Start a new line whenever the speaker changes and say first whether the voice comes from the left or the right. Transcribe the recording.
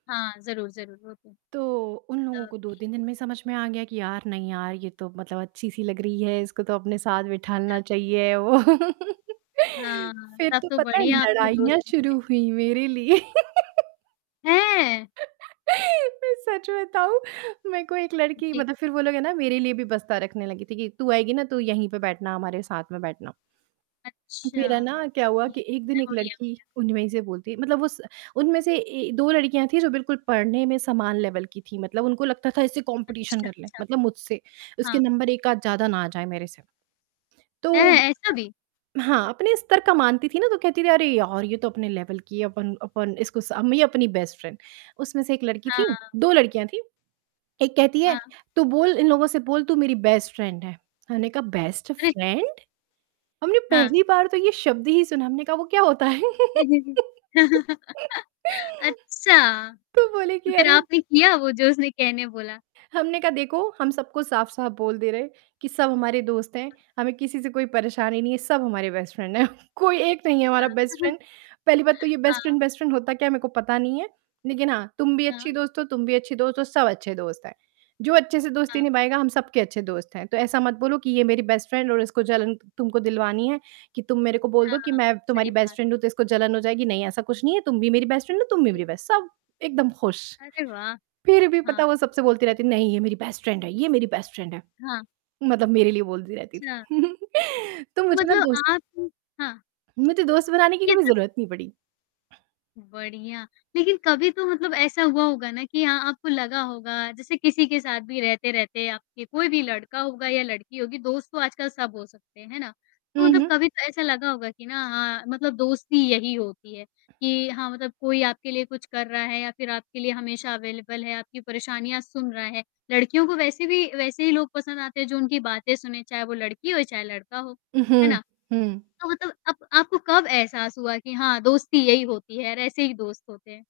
left: हाँ, ज़रूर ज़रूर होते हैं।
right: तो, उन लोगों को दो
left: तभी।
right: तीन दिन में ही समझ में आ गया कि यार, नहीं यार ये तो मतलब अच्छी-सी लग रही है, इसको तो अपने साथ बिठाना चाहिए वो।
left: हाँ,
right: फिर
left: तब
right: तो
left: तो
right: पता है
left: बढ़िया आपके
right: लड़ाइयाँ
left: दोस्त बन गए।
right: शुरू हुई मेरे लिए।
left: हैं?
right: मैं सच बताऊँ, मेरे को एक लड़की
left: जी।
right: मतलब फिर वो लोग ये ना मेरे लिए भी बस्ता रखने लगी थी कि तू आएगी ना तू यहीं पे बैठना हमारे साथ में बैठना।
left: अच्छा।
right: फिर है ना, क्या हुआ
left: जी,
right: कि
left: ये
right: एक दिन, एक
left: बढ़िया हो
right: लड़की
left: गया।
right: उनमें से ही बोलती है मतलब उस उनमें से ए 2 लड़कियाँ थी जो बिल्कुल पढ़ने में समान लेवल की थी, मतलब उनको लगता था इससे कॉम्पिटिशन
left: अच्छा,
right: कर ले,
left: अच्छा।
right: मतलब मुझसे, उसके
left: हाँ।
right: नंबर एक आध ज़्यादा ना आ जाए मेरे से। तो
left: हैं, ऐसा भी?
right: हाँ, अपने स्तर का मानती थी ना तो कहती थी "अरे यार! ये तो अपने लेवल की है अपन अपन इसको स ये अपनी बेस्ट फ्रेंड" उसमें से एक लड़की थी,
left: हाँ।
right: 2 लड़कियाँ थी। एक कहती है,
left: हाँ।
right: "तू बोल इन लोगों से बोल तू मेरी बेस्ट फ्रेंड है।" मैंने कहा, "बेस्ट
left: अरे!
right: फ्रेंड? हमने
left: हाँ।
right: पहली बार तो ये शब्द ही सुना है, हमने कहा वो क्या होता है?"
left: जी, जी, जी। अच्छा।
right: तो बोले कि,
left: फिर
right: "अरे"
left: आपने किया वो जो उसने कहने बोला?
right: हमने कहा, "देखो हम सबको साफ-साफ बोल दे रहे हैं कि सब हमारे दोस्त हैं। हमें किसी से कोई परेशानी नहीं है सब हमारे बेस्ट फ्रेंड हैं। कोई एक नहीं है
left: हाँ।
right: हमारा बेस्ट फ्रेंड पहली बात तो ये बेस्ट
left: हाँ।
right: फ्रेंड बेस्ट फ्रेंड होता क्या है मेरे को पता नहीं है। लेकिन हाँ, तुम भी अच्छी
left: हाँ।
right: दोस्त हो तुम भी अच्छी दोस्त हो, सब अच्छे दोस्त हैं। जो अच्छे से
left: हाँ,
right: दोस्ती
left: हाँ।
right: निभाएगा हम सब के अच्छे दोस्त हैं। तो ऐसा मत बोलो कि ये मेरी बेस्ट फ्रेंड और इसको जलन तुमको दिलवानी है कि तुम मेरे को बोल दो कि
left: हाँ।
right: मैं
left: सही
right: तुम्हारी बेस्ट
left: बात।
right: फ्रेंड हूँ तो इसको जलन हो जाएगी, नहीं ऐसा कुछ नहीं है तुम भी मेरी बेस्ट फ्रेंड हो तुम भी
left: जी।
right: मेरी बेस" सब एकदम खुश।
left: अरे वाह!
right: फिर भी
left: हाँ।
right: पता वो सबसे बोलती रहती है,
left: बिल्कुल।
right: "नहीं ये मेरी बेस्ट फ्रेंड है ये मेरी बेस्ट फ्रेंड है।"
left: हाँ।
right: मतलब मेरे लिए बोलती रहती थी।
left: अच्छा।
right: तो
left: तो
right: मुझे ना
left: मतलब
right: दोस्त
left: आप हाँ।
right: मुझे दोस्त बनाने की
left: ये
right: कभी
left: तो स
right: ज़रूरत नहीं पड़ी।
left: बढ़िया, लेकिन कभी तो मतलब ऐसा हुआ होगा ना कि हाँ अ आपको लगा होगा जैसे किसी के साथ भी रहते-रहते आपके कोई भी लड़का होगा या लड़की होगी दोस्त तो आजकल सब हो सकते हैं। है ना? तो
right: हुँ,
left: मतलब
right: हुँ।
left: कभी तो ऐसा लगा होगा कि ना हाँ मतलब दोस्ती यही होती है कि, हाँ मतलब कोई आपके लिए कुछ कर रहा है या फिर आपके लिए हमेशा अवेलेबल है आपकी परेशानियाँ सुन रहा है। लड़कियों को वैसे भी वैसे ही लोग पसंद आते हैं जो उनकी बातें सुनें चाहे वो लड़की हो चाहे लड़का हो।
right: उ,
left: है
right: हुँ।
left: ना?
right: हुँ।
left: तो मतलब अप आपको कब एहसास हुआ कि हाँ, दोस्ती यही होती है और ऐसे ही दोस्त होते हैं?